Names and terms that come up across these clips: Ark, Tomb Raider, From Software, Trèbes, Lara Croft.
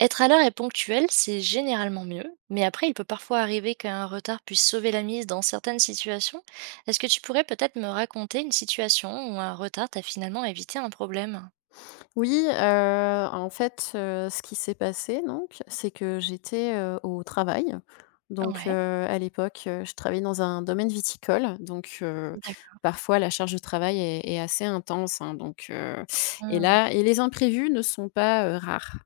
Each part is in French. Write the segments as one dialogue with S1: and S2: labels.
S1: Être à l'heure et ponctuel, c'est généralement mieux, mais après, il peut parfois arriver qu'un retard puisse sauver la mise dans certaines situations. Est-ce que tu pourrais peut-être me raconter une situation où un retard t'a finalement évité un problème?
S2: Oui, en fait, ce qui s'est passé donc, c'est que j'étais, au travail. Donc,
S1: Ouais,
S2: à l'époque, je travaillais dans un domaine viticole, donc,
S1: d'accord.
S2: parfois la charge de travail est assez intense, hein, donc, heu, et
S1: Mmh.
S2: là et les imprévus ne sont pas, rares,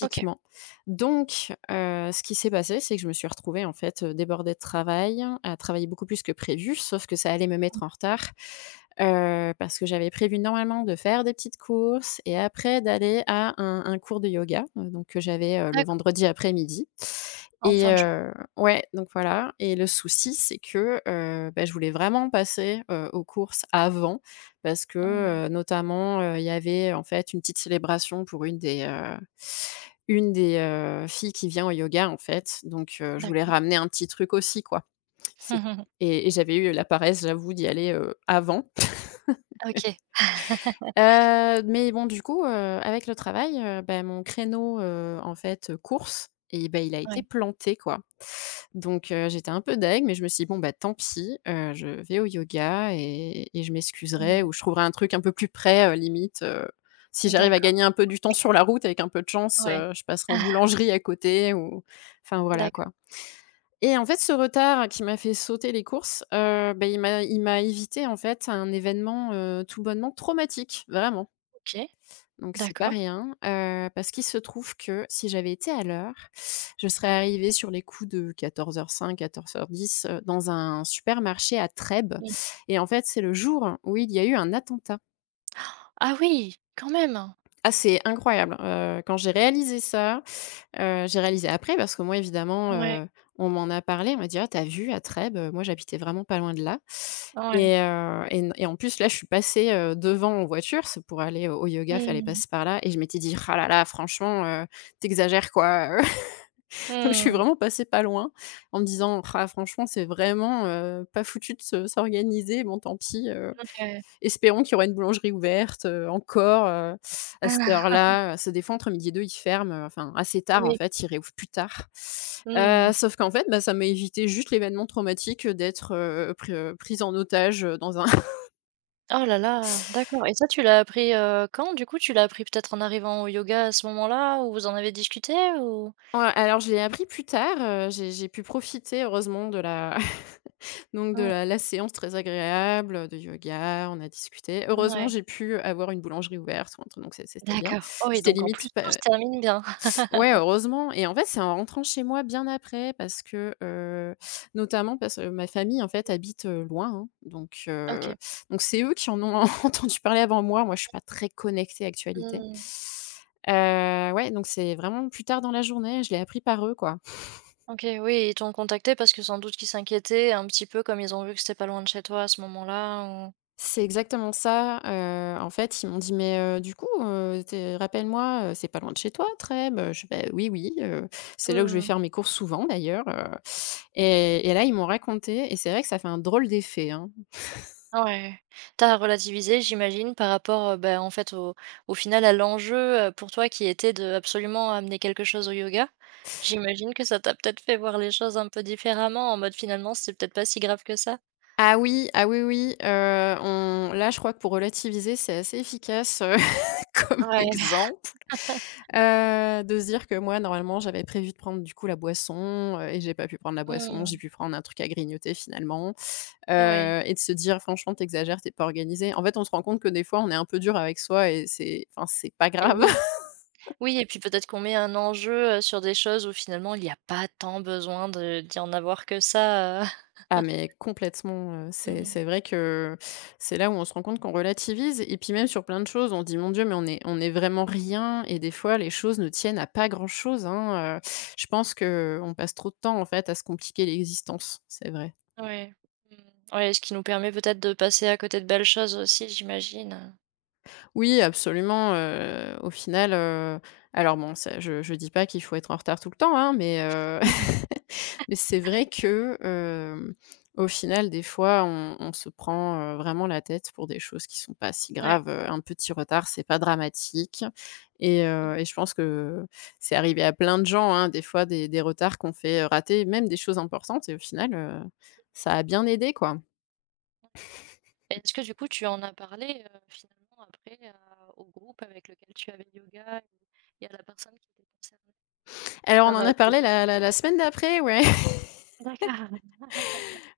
S1: OK,
S2: Donc, ce qui s'est passé, c'est que je me suis retrouvée, en fait, débordée de travail, à travailler beaucoup plus que prévu, sauf que ça allait me mettre en retard, parce que j'avais prévu normalement de faire des petites courses et après d'aller à un cours de yoga, donc que j'avais, le
S1: d'accord.
S2: vendredi après-midi,
S1: En
S2: et
S1: fin de journée.
S2: ouais, donc voilà, et le souci, c'est que, bah, je voulais vraiment passer, aux courses avant parce que,
S1: Mmh.
S2: notamment, il y avait, en fait, une petite célébration pour une des, filles qui vient au yoga, en fait, donc je voulais
S1: D'accord.
S2: ramener un petit truc aussi, quoi. C'est Et j'avais eu la paresse, j'avoue, d'y aller, avant.
S1: OK.
S2: Mais bon, du coup, avec le travail, bah, mon créneau, en fait, course, et ben il a
S1: Ouais.
S2: été planté, quoi. Donc j'étais un peu deg, mais je me suis dit: «Bon, bah, tant pis, je vais au yoga et je m'excuserai
S1: Mmh.
S2: ou je trouverai un truc un peu plus près, limite, si j'arrive à
S1: D'accord.
S2: gagner un peu du temps sur la route avec un peu de chance,
S1: Ouais.
S2: je passerai en
S1: Ah,
S2: boulangerie à côté ou» enfin voilà, quoi,
S1: d'accord.
S2: et en fait, ce retard qui m'a fait sauter les courses, bah, il m'a évité, en fait, un événement, tout bonnement traumatique, vraiment.
S1: OK.
S2: Donc c'est pas
S1: D'accord.
S2: rien, parce qu'il se trouve que si j'avais été à l'heure, je serais arrivée sur les coups de 14:05, 14:10, dans un supermarché à Trèbes,
S1: Mmh.
S2: et en fait, c'est le jour où il y a eu un attentat.
S1: Ah oui, quand même!
S2: Ah, c'est incroyable, quand j'ai réalisé ça. J'ai réalisé après parce que moi évidemment,
S1: Ouais,
S2: on m'en a parlé, on m'a dit: «Ah, t'as vu à Trèbes?» Moi j'habitais vraiment pas loin de là,
S1: ouais.
S2: et n et en plus là je suis passée, devant en voiture, c'est pour aller au yoga, fallait
S1: Hmm.
S2: passer par là, et je m'étais dit: «Ah là là, franchement, tu quoi,» Donc je suis
S1: Hmm.
S2: vraiment passée pas loin, en me disant: «Ah, franchement, c'est vraiment, pas foutu de se s'organiser, bon tant pis,»
S1: Ouais.
S2: Espérons qu'il y aura une boulangerie ouverte, encore, à cette
S1: Ah,
S2: heure-là, ça défend entre midi et deux, ils ferment, enfin assez tard en
S1: oui.
S2: fait, ils réouvrent plus tard.
S1: Hmm.
S2: Sauf qu'en fait, bah, ça m'a évité juste l'événement traumatique, d'être, pr prise en otage, dans un
S1: Oh là là, d'accord, et ça tu l'as appris, quand du coup? Tu l'as appris peut-être en arrivant au yoga à ce moment-là, ou vous en avez discuté ou?
S2: ouais, alors je l'ai appris plus tard, j'ai pu profiter heureusement de la donc de
S1: Mmh,
S2: la séance très agréable, de yoga, on a discuté. Heureusement,
S1: ouais,
S2: j'ai pu avoir une boulangerie ouverte ou un truc, donc c'était bien.
S1: d'accord. Oh oui,
S2: C'était
S1: donc en plus
S2: limite
S1: tout se
S2: pa
S1: termine bien.
S2: Ouais, heureusement, et en fait, c'est en rentrant chez moi bien après parce que, notamment parce que ma famille, en fait, habite, loin, hein,
S1: OK.
S2: donc c'est eux qui en ont entendu parler avant moi. Moi, je suis pas très connectée actualité.
S1: Mmh.
S2: Heu, ouais, donc c'est vraiment plus tard dans la journée, je l'ai appris par eux, quoi.
S1: OK, oui, ils t'ont contacté parce que sans doute qu'ils s'inquiétaient un petit peu comme ils ont vu que c'était pas loin de chez toi à ce moment-là ou?
S2: C'est exactement ça, en fait, ils m'ont dit: «Mais, du coup, tu rappelle-moi, c'est pas loin de chez toi, Trèbes?» Je fais: «Bah, oui, oui, c'est là où je vais
S1: Mmh.
S2: faire mes courses souvent d'ailleurs, et là, ils m'ont raconté, et c'est vrai que ça fait un drôle d'effet, hein.
S1: Ouais. T'as relativisé, j'imagine, par rapport, bah, en fait, au final, à l'enjeu, pour toi qui était de absolument amener quelque chose au yoga. J'imagine que ça t'a peut-être fait voir les choses un peu différemment, en mode, finalement, c'est peut-être pas si grave que ça?
S2: Ah oui, ah oui, oui, on là, je crois que pour relativiser, c'est assez efficace, comme
S1: Ouais.
S2: exemple, de se dire que moi, normalement, j'avais prévu de prendre, du coup, la boisson, heu, et j'ai pas pu prendre la boisson,
S1: Mmh.
S2: j'ai pu prendre un truc à grignoter finalement.
S1: Ouais
S2: Et de se dire: «Franchement, t'exagères, t'es pas organisé.» En fait, on se rend compte que des fois, on est un peu dur avec soi et c'est enfin, c'est pas
S1: et
S2: grave.
S1: oui. Oui, et puis peut-être qu'on met un enjeu, sur des choses où finalement il n'y a pas tant besoin de d'y en avoir que ça.
S2: Ah mais complètement, c'est
S1: Mmh.
S2: c'est vrai que c'est là où on se rend compte qu'on relativise, et puis même sur plein de choses, on dit: «Mon Dieu, mais on est vraiment rien», et des fois, les choses ne tiennent à pas grand chose, hein. Je pense que on passe trop de temps, en fait, à se compliquer l'existence, c'est vrai.
S1: Ouais. Mmh. Ouais, ce qui nous permet peut-être de passer à côté de belles choses aussi, j'imagine.
S2: Oui, absolument, au final, alors bon, ça je dis pas qu'il faut être en retard tout le temps, hein, mais mais c'est vrai que, au final, des fois, on se prend, vraiment la tête pour des choses qui sont pas si
S1: Ouais.
S2: graves, un petit retard, c'est pas dramatique,
S1: Mmh.
S2: et je pense que c'est arrivé à plein de gens, hein, des fois, des retards qu'on fait, rater, même des choses importantes, et au final, ça a bien aidé, quoi.
S1: Est-ce que du coup tu en as parlé, finalement après à au groupe avec lequel tu avais le yoga, et à la personne qui était concernée
S2: Alors on
S1: par,
S2: en a
S1: le
S2: parlé
S1: yoga?
S2: la semaine d'après, ouais.
S1: D'accord.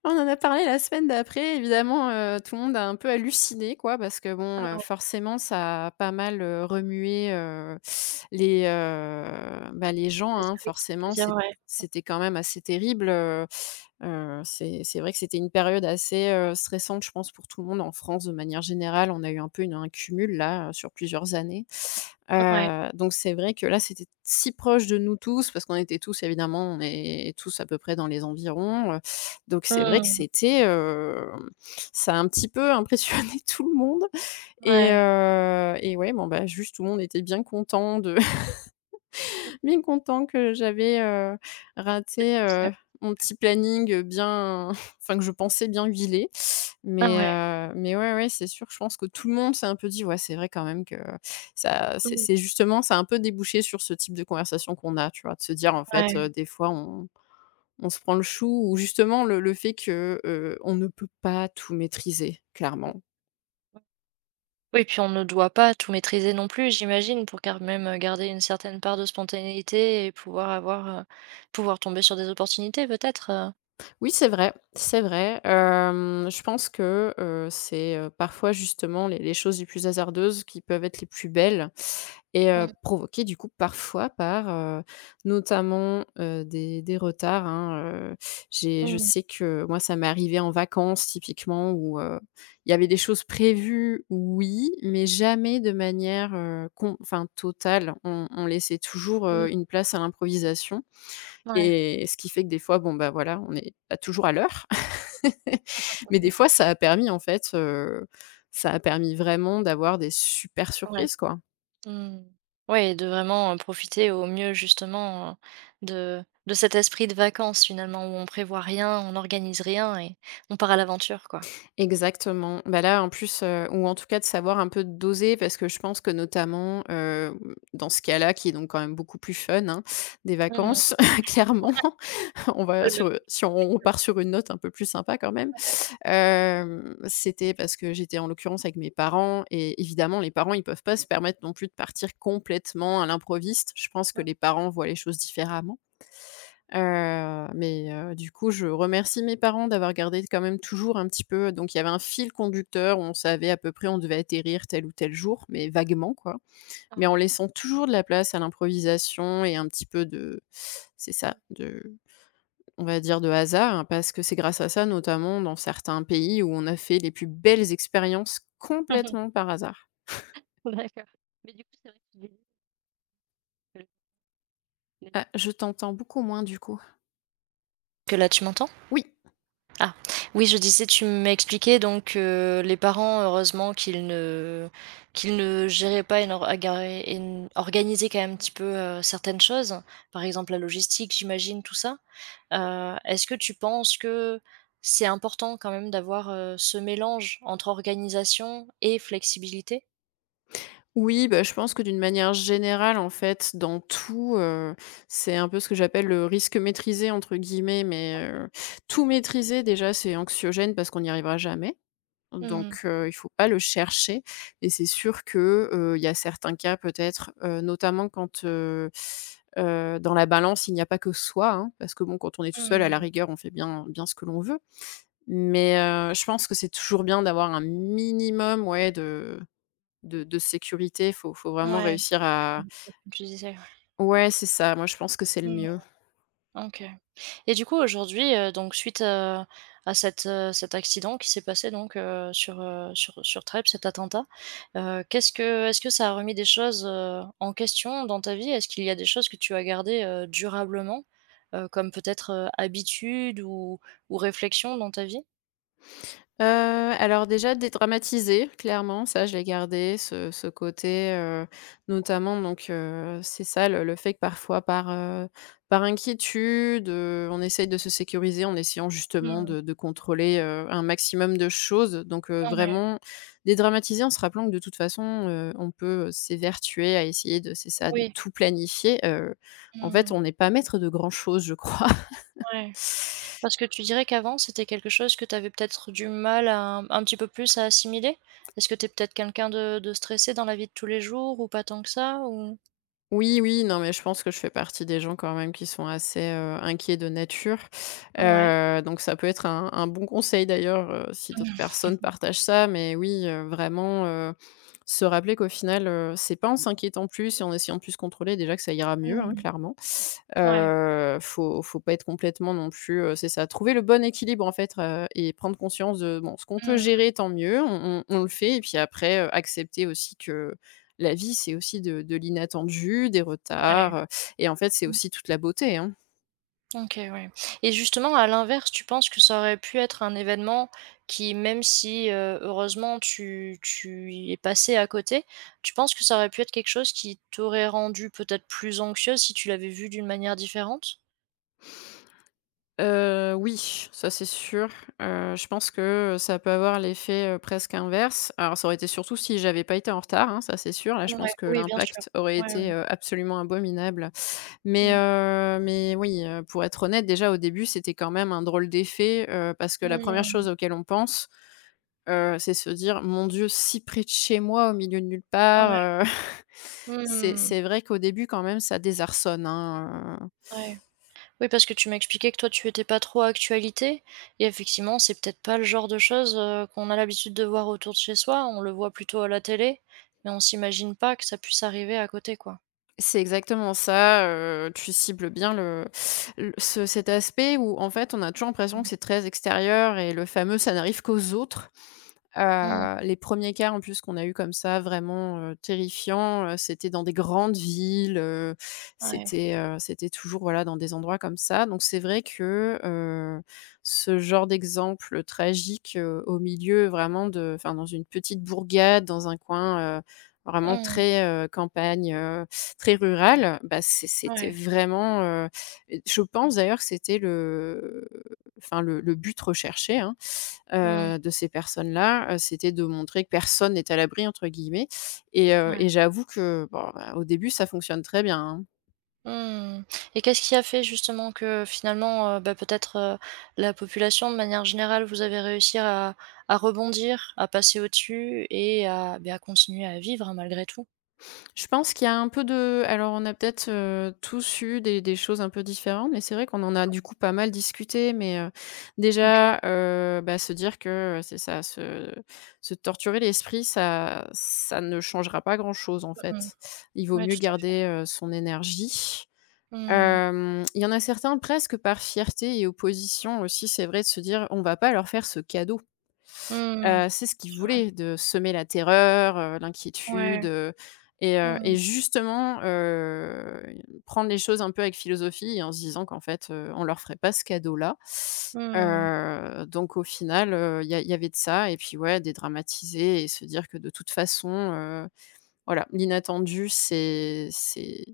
S2: On en a parlé la semaine d'après, évidemment, tout le monde a un peu halluciné quoi, parce que
S1: Ah
S2: bon,
S1: ouais,
S2: forcément ça a pas mal, remué, les, bah, les gens,
S1: ça se
S2: hein.
S1: peut si peut
S2: Forcément,
S1: dire, ouais.
S2: c'était quand même assez terrible, c'est vrai que c'était une période assez, stressante, je pense, pour tout le monde en France de manière générale. On a eu un peu une un cumul là, sur plusieurs années.
S1: Ouais.
S2: Donc c'est vrai que là, c'était si proche de nous tous parce qu'on était tous évidemment, on est tous à peu près dans les environs, heu, donc c'est vrai que
S1: Mmh.
S2: c'était, ça a un petit peu impressionné tout le monde,
S1: Ouais.
S2: et ouais, bon, bah, juste tout le monde était bien content de
S1: Mmh,
S2: bien content que j'avais, raté,
S1: ça.
S2: mon petit planning, bien enfin que je pensais bien huilé.
S1: Ah ouais.
S2: Mais ouais, ouais, c'est sûr, je pense que tout le monde s'est un peu dit: «Ouais, c'est vrai quand même que ça.»
S1: Mmh,
S2: C'est justement, ça a un peu débouché sur ce type de conversation qu'on a, tu vois? De se dire en fait,
S1: ouais.
S2: des fois on se prend le chou, ou justement le fait que, on ne peut pas tout maîtriser, clairement.
S1: Oui, puis on ne doit pas tout maîtriser non plus, j'imagine, pour quand même, garder une certaine part de spontanéité et pouvoir avoir, pouvoir tomber sur des opportunités peut-être?
S2: Oui, c'est vrai, c'est vrai. Je pense que, c'est, parfois justement les choses les plus hasardeuses qui peuvent être les plus belles et
S1: Mmh.
S2: provoquées du coup parfois par, notamment, des retards, hein, j'ai je
S1: Mmh.
S2: sais que moi ça m'est arrivé en vacances typiquement où, il y avait des choses prévues, oui, mais jamais de manière, com enfin totale. On laissait toujours,
S1: Mmh.
S2: une place à l'improvisation,
S1: Ouais.
S2: et ce qui fait que des fois, bon, bah, voilà, on n'est pas toujours à l'heure. Mais des fois, ça a permis vraiment d'avoir des super
S1: Ouais.
S2: surprises, quoi.
S1: Mmh. Ouais, et de vraiment, profiter au mieux justement, de cet esprit de vacances finalement, où on prévoit rien, on n'organise rien, et on part à l'aventure, quoi.
S2: Exactement. Bah, là, en plus, ou en tout cas de savoir un peu doser, parce que je pense que notamment, dans ce cas-là, qui est donc quand même beaucoup plus fun, hein, des
S1: Mmh.
S2: vacances, clairement, on
S1: C'est pas
S2: va
S1: le même.
S2: sur, si on part sur une note un peu plus sympa quand même. C'était parce que j'étais en l'occurrence avec mes parents, et évidemment les parents, ils peuvent pas se permettre non plus de partir complètement à l'improviste. Je pense que
S1: Mmh.
S2: les parents voient les choses différemment. Mais du coup, je remercie mes parents d'avoir gardé quand même toujours un petit peu, donc il y avait un fil conducteur où on savait à peu près on devait atterrir tel ou tel jour, mais vaguement quoi. Mais en
S1: Ouais.
S2: laissant toujours de la place à l'improvisation et un petit peu de c'est ça, de on va dire de hasard, parce que c'est grâce à ça, notamment dans certains pays, où on a fait les plus belles expériences
S1: Mmh.
S2: complètement par hasard.
S1: D'accord. Mais du coup, c'est vrai que tu disais que les.
S2: Ah, je t'entends beaucoup moins du coup.
S1: Que là tu m'entends?
S2: Oui,
S1: Ah oui, je disais, tu m'expliquais donc que les parents, heureusement qu'ils ne géraient pas et n'or aga et n organisaient quand même un petit peu, certaines choses, par exemple la logistique, j'imagine, tout ça? Est-ce que tu penses que c'est important quand même d'avoir, ce mélange entre organisation et flexibilité?
S2: oui, bah, je pense que d'une manière générale, en fait, dans tout, c'est un peu ce que j'appelle le «risque maîtrisé» entre guillemets, mais tout maîtriser déjà, c'est anxiogène parce qu'on n'y arrivera jamais.
S1: Mmh mh.
S2: Donc il faut pas le chercher et c'est sûr que, il y a certains cas peut-être, notamment quand, dans la balance, il n'y a pas que soi, hein, parce que bon, quand on est tout seul, à la
S1: Mmh.
S2: rigueur, on fait bien bien ce que l'on veut. Mais je pense que c'est toujours bien d'avoir un minimum, ouais, de de sécurité. Faut vraiment
S1: Ouais.
S2: réussir à
S1: Comme tu disais, ouais.
S2: ouais, c'est ça. Moi, je pense que c'est le
S1: Mmh.
S2: mieux.
S1: OK. Et du coup aujourd'hui, donc suite, à cet accident qui s'est passé donc, sur Trèbes, cet attentat, qu'est-ce que est-ce que ça a remis des choses, en question dans ta vie? Est-ce qu'il y a des choses que tu as gardées, durablement, comme peut-être, habitudes ou réflexions dans ta vie?
S2: Heu, alors déjà dédramatiser, clairement, ça je l'ai gardé, ce côté, notamment donc c'est ça le fait que parfois par inquiétude, on essaye de se sécuriser en essayant justement
S1: Mmh.
S2: de contrôler, un maximum de choses donc
S1: Ouais,
S2: vraiment dédramatiser en se rappelant que de toute façon, on peut s'évertuer à essayer de c'est ça, de
S1: oui.
S2: tout planifier, en fait,
S1: Mmh.
S2: on n'est pas maître de grand chose, je crois.
S1: Ouais. Parce que tu dirais qu'avant, c'était quelque chose que tu avais peut-être du mal à un petit peu plus à assimiler? Est-ce que tu es peut-être quelqu'un de stressé dans la vie de tous les jours, ou pas tant que ça ou?
S2: Oui, oui, non, mais je pense que je fais partie des gens quand même qui sont assez, inquiets de nature,
S1: Ouais.
S2: donc ça peut être un bon conseil d'ailleurs, si d'autres
S1: Mmh.
S2: personnes partagent ça, mais oui, vraiment, se rappeler qu'au final, c'est pas en s'inquiétant plus et en essayant de plus se contrôler déjà que ça ira mieux, hein,
S1: Mmh.
S2: clairement.
S1: Ouais.
S2: Faut pas être complètement non plus, c'est ça, trouver le bon équilibre en fait, et prendre conscience de bon, ce qu'on peut
S1: Mmh.
S2: gérer, tant mieux, on le fait et puis après, accepter aussi que la vie, c'est aussi de l'inattendu, des
S1: Ouais.
S2: retards, et en fait, c'est
S1: Mmh.
S2: aussi toute la beauté, hein.
S1: OK, ouais. Et justement, à l'inverse, tu penses que ça aurait pu être un événement qui, même si, heureusement tu y es passé à côté, tu penses que ça aurait pu être quelque chose qui t'aurait rendu peut-être plus anxieuse si tu l'avais vu d'une manière différente?
S2: Oui, ça c'est sûr, je pense que, ça peut avoir l'effet, presque inverse. Alors ça aurait été surtout si j'avais pas été en retard, hein, ça c'est sûr. Là, je
S1: Ouais,
S2: pense que
S1: oui, bien sûr.
S2: l'impact aurait
S1: Ouais, ouais.
S2: été, absolument abominable.
S1: Mmh.
S2: Mais oui, pour être honnête, déjà, au début, c'était quand même un drôle d'effet, parce que la première
S1: Mmh.
S2: chose auquel on pense, c'est se dire: «Mon Dieu, si près de chez moi, au milieu de nulle
S1: Ah, ouais.
S2: part», c'est
S1: Mmh.
S2: c'est vrai qu'au début, quand même, ça désarçonne, hein,
S1: Ouais. Oui, parce que tu m'expliquais que toi, tu étais pas trop actualité, et effectivement, c'est peut-être pas le genre de choses, qu'on a l'habitude de voir autour de chez soi. On le voit plutôt à la télé, mais on s'imagine pas que ça puisse arriver à côté, quoi.
S2: C'est exactement ça, tu cibles bien le ce cet aspect où, en fait, on a toujours l'impression
S1: Mmh.
S2: que c'est très extérieur et le fameux «ça n'arrive qu'aux autres».
S1: Mmh.
S2: Les premiers cas en plus qu'on a eu comme ça vraiment, terrifiants, c'était dans des grandes villes,
S1: Ouais.
S2: c'était, c'était toujours voilà dans des endroits comme ça. Donc c'est vrai que, ce genre d'exemple tragique, au milieu vraiment de enfin dans une petite bourgade, dans un coin, vraiment
S1: Mmh.
S2: très, campagne, très rurale. Bah c'était
S1: Ouais.
S2: vraiment, je pense d'ailleurs que c'était le enfin le but recherché, hein
S1: Mmh.
S2: de ces personnes-là, c'était de montrer que «personne n'est à l'abri» entre guillemets
S1: Ouais.
S2: et j'avoue que, bon, bah, au début, ça fonctionne très bien, hein.
S1: Mmh, et qu'est-ce qui a fait justement que finalement, bah, peut-être, la population de manière générale, vous avez réussi à rebondir, à passer au-dessus, et à, beh, à continuer à vivre, hein, malgré tout?
S2: Je pense qu'il y a un peu de alors on a peut-être, tous eu des choses un peu différentes, mais c'est vrai qu'on en a du coup pas mal discuté, mais
S1: OK.
S2: déjà, bah, se dire que, c'est ça, se se torturer l'esprit, ça ça ne changera pas grand-chose en
S1: Mmh mh.
S2: fait. Il vaut
S1: Ouais, tout
S2: mieux
S1: à fait.
S2: garder, son énergie
S1: Mmh.
S2: Hem, il y en a certains presque par fierté et opposition aussi, c'est vrai, de se dire: «On va pas leur faire ce cadeau».
S1: Mmh.
S2: C'est ce qu'ils voulaient, de semer la terreur, l'inquiétude,
S1: Ouais. Mmh.
S2: et justement, prendre les choses un peu avec philosophie et en se disant qu'en fait, on leur ferait pas ce cadeau-là.
S1: Mmh.
S2: Donc au final, il y a il y avait de ça et puis ouais, dédramatiser et se dire que de toute façon, voilà, l'inattendu, c'est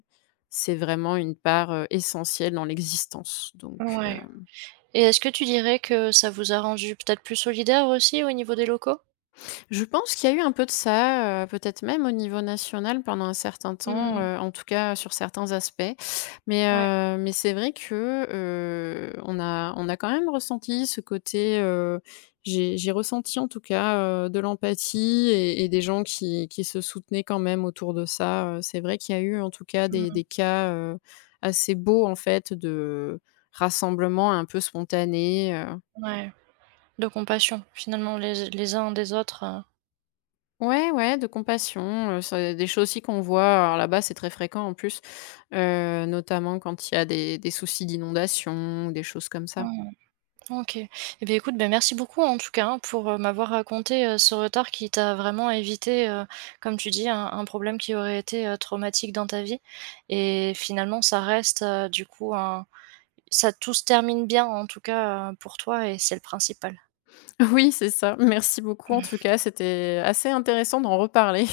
S2: c'est vraiment une part, essentielle dans l'existence, donc heu.
S1: Ouais, et est-ce que tu dirais que ça vous a rendu peut-être plus solidaire aussi au niveau des locaux?
S2: Je pense qu'il y a eu un peu de ça, peut-être même au niveau national pendant un certain temps,
S1: Mmh.
S2: en tout cas sur certains aspects.
S1: Ouais.
S2: Mais c'est vrai que, on a quand même ressenti ce côté, j'ai ressenti en tout cas, de l'empathie et des gens qui se soutenaient quand même autour de ça. C'est vrai qu'il y a eu en tout cas des
S1: Mmh.
S2: des cas, assez beaux en fait de rassemblement un peu spontané.
S1: Ouais. De compassion finalement les uns des autres.
S2: Ouais, ouais, de compassion, c'est des choses aussi qu'on voit, alors là-bas, c'est très fréquent en plus, notamment quand il y a des soucis d'inondation, ou des choses comme ça.
S1: Mmh. OK. Eh bien, écoute, ben, merci beaucoup en tout cas, hein, pour, m'avoir raconté, ce retard qui t'a vraiment évité, comme tu dis, un problème qui aurait été, traumatique dans ta vie, et finalement ça reste, du coup un ça, tout se termine bien en tout cas, pour toi, et c'est le principal.
S2: Oui, c'est ça. Merci beaucoup en tout cas, c'était assez intéressant d'en reparler.